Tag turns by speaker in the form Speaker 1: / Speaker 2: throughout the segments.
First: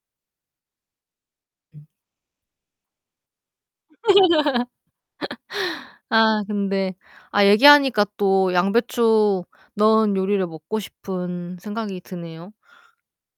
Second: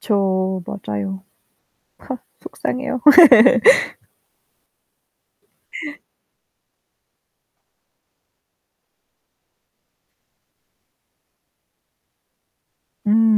Speaker 1: 그쵸. 맞아요.
Speaker 2: 음.
Speaker 1: 속상해요.
Speaker 2: 아 근데 아 얘기하니까 또 양배추 넣은 요리를 먹고 싶은 생각이 드네요.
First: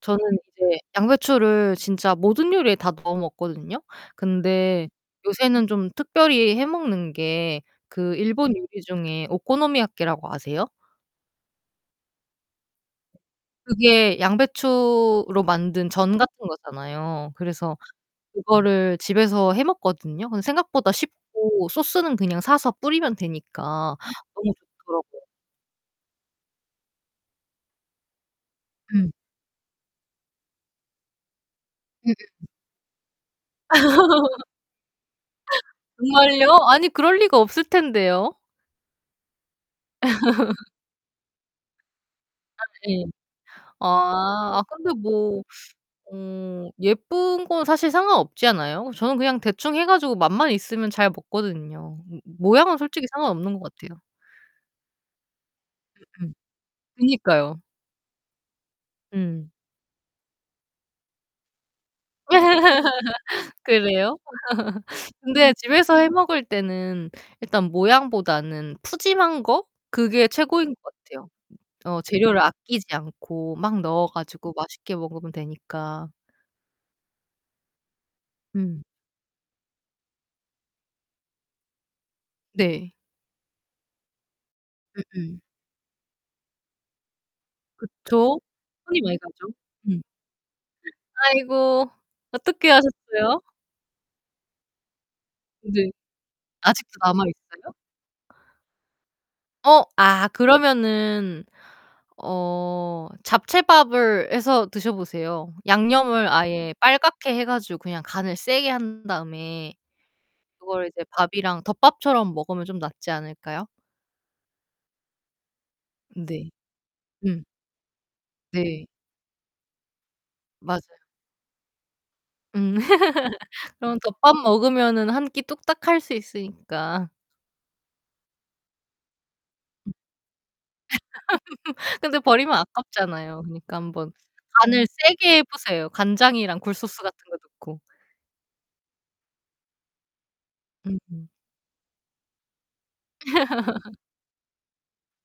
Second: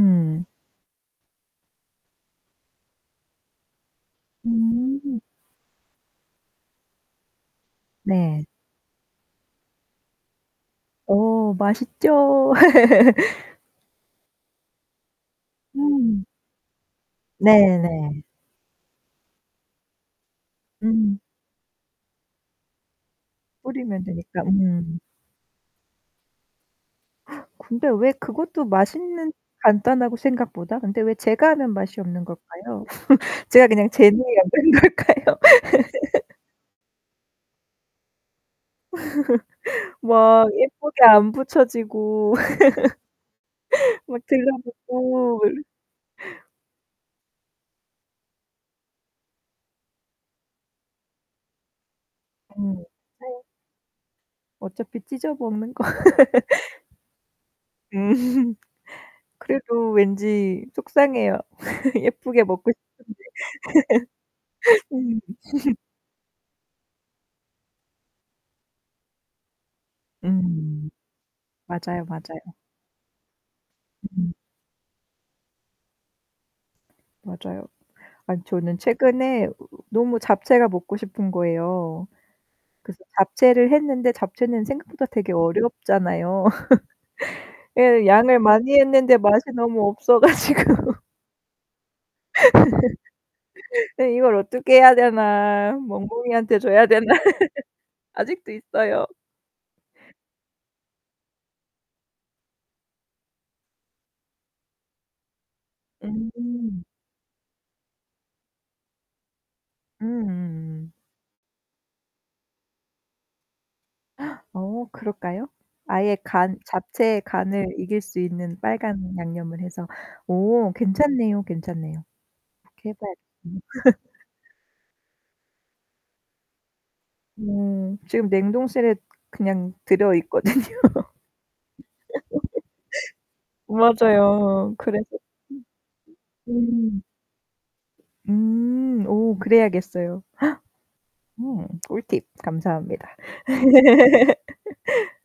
Speaker 2: 저는 이제 양배추를 진짜 모든 요리에 다 넣어 먹거든요. 근데
Speaker 1: 음.
Speaker 2: 요새는 좀 특별히 해 먹는 게 그
Speaker 1: 네.
Speaker 2: 일본 요리 중에 오코노미야키라고 아세요?
Speaker 1: 오 맛있죠.
Speaker 2: 그게 양배추로 만든 전
Speaker 1: 음.
Speaker 2: 같은 거잖아요.
Speaker 1: 네
Speaker 2: 그래서
Speaker 1: 네.
Speaker 2: 그거를 집에서 해 먹거든요. 근데 생각보다
Speaker 1: 음.
Speaker 2: 쉽고 소스는 그냥 사서 뿌리면 되니까
Speaker 1: 뿌리면 되니까.
Speaker 2: 너무
Speaker 1: 음.
Speaker 2: 좋더라고요.
Speaker 1: 근데 왜 그것도
Speaker 2: 음.
Speaker 1: 맛있는 간단하고 생각보다. 근데 왜 제가 하면 맛이 없는
Speaker 2: 음음음.
Speaker 1: 걸까요? 제가 그냥 재능이 없는 걸까요?
Speaker 2: 정말요? 아니 그럴 리가 없을 텐데요.
Speaker 1: 막 예쁘게 안 부쳐지고
Speaker 2: 아 네.
Speaker 1: 막
Speaker 2: 아. 아 근데
Speaker 1: 들러붙고
Speaker 2: 뭐
Speaker 1: 을
Speaker 2: 어 예쁜 건 사실 상관없지 않아요? 저는 그냥 대충 해 가지고 맛만 있으면 잘 먹거든요. 므 모양은
Speaker 1: 음
Speaker 2: 솔직히
Speaker 1: 차에
Speaker 2: 상관없는 것 같아요.
Speaker 1: 어차피 찢어 먹는 거.
Speaker 2: 으음. 그니까요.
Speaker 1: 음.
Speaker 2: 음.
Speaker 1: 그래도 왠지 속상해요. 예쁘게 먹고 싶은데.
Speaker 2: 그래요?
Speaker 1: 음.
Speaker 2: 근데 집에서 해 먹을 때는 일단 모양보다는 푸짐한 거 그게 최고인 것
Speaker 1: 음.
Speaker 2: 같아요. 어
Speaker 1: 맞아요, 맞아요.
Speaker 2: 재료를 아끼지 않고 막 넣어
Speaker 1: 음.
Speaker 2: 가지고 맛있게 먹으면 되니까.
Speaker 1: 맞아요. 아니 저는
Speaker 2: 음.
Speaker 1: 최근에 너무 잡채가 먹고 싶은 거예요.
Speaker 2: 네.
Speaker 1: 그래서 잡채를 했는데 잡채는 생각보다 되게
Speaker 2: 음음.
Speaker 1: 어렵잖아요. 예. 양을
Speaker 2: 그쵸.
Speaker 1: 많이
Speaker 2: 손이
Speaker 1: 했는데
Speaker 2: 많이
Speaker 1: 맛이
Speaker 2: 가죠.
Speaker 1: 너무
Speaker 2: 음.
Speaker 1: 없어 가지고.
Speaker 2: 아이고. 어떻게 하셨어요?
Speaker 1: 네. 이걸 어떻게 해야 되나.
Speaker 2: 네.
Speaker 1: 멍멍이한테 줘야
Speaker 2: 아직도
Speaker 1: 되나.
Speaker 2: 남아 있어요?
Speaker 1: 아직도 있어요.
Speaker 2: 어. 아 그러면은 어 잡채밥을 해서 드셔 보세요. 양념을 아예
Speaker 1: 음.
Speaker 2: 빨갛게 해 가지고 그냥 간을 세게 한 다음에 그거를
Speaker 1: 음.
Speaker 2: 이제 밥이랑 덮밥처럼 먹으면 좀 낫지 않을까요?
Speaker 1: 어 그럴까요? 아예
Speaker 2: 네.
Speaker 1: 간 자체의
Speaker 2: 음.
Speaker 1: 간을 이길 수 있는
Speaker 2: 네.
Speaker 1: 빨간 양념을 해서. 오
Speaker 2: 맞아요.
Speaker 1: 괜찮네요, 괜찮네요.
Speaker 2: 음.
Speaker 1: 그렇게 해 봐야 음.
Speaker 2: 그럼 덮밥 먹으면은 1 끼 뚝딱할 수 있으니까.
Speaker 1: 음. 지금 냉동실에 그냥 들어 있거든요.
Speaker 2: 근데 버리면 아깝잖아요. 그니까 한번
Speaker 1: 맞아요.
Speaker 2: 간을
Speaker 1: 그래서
Speaker 2: 세게 해 보세요 간장이랑 굴 소스
Speaker 1: 음.
Speaker 2: 같은 거 넣고.
Speaker 1: 음. 음. 음. 오 그래야겠어요.
Speaker 2: 음음.
Speaker 1: 어 꿀팁 감사합니다.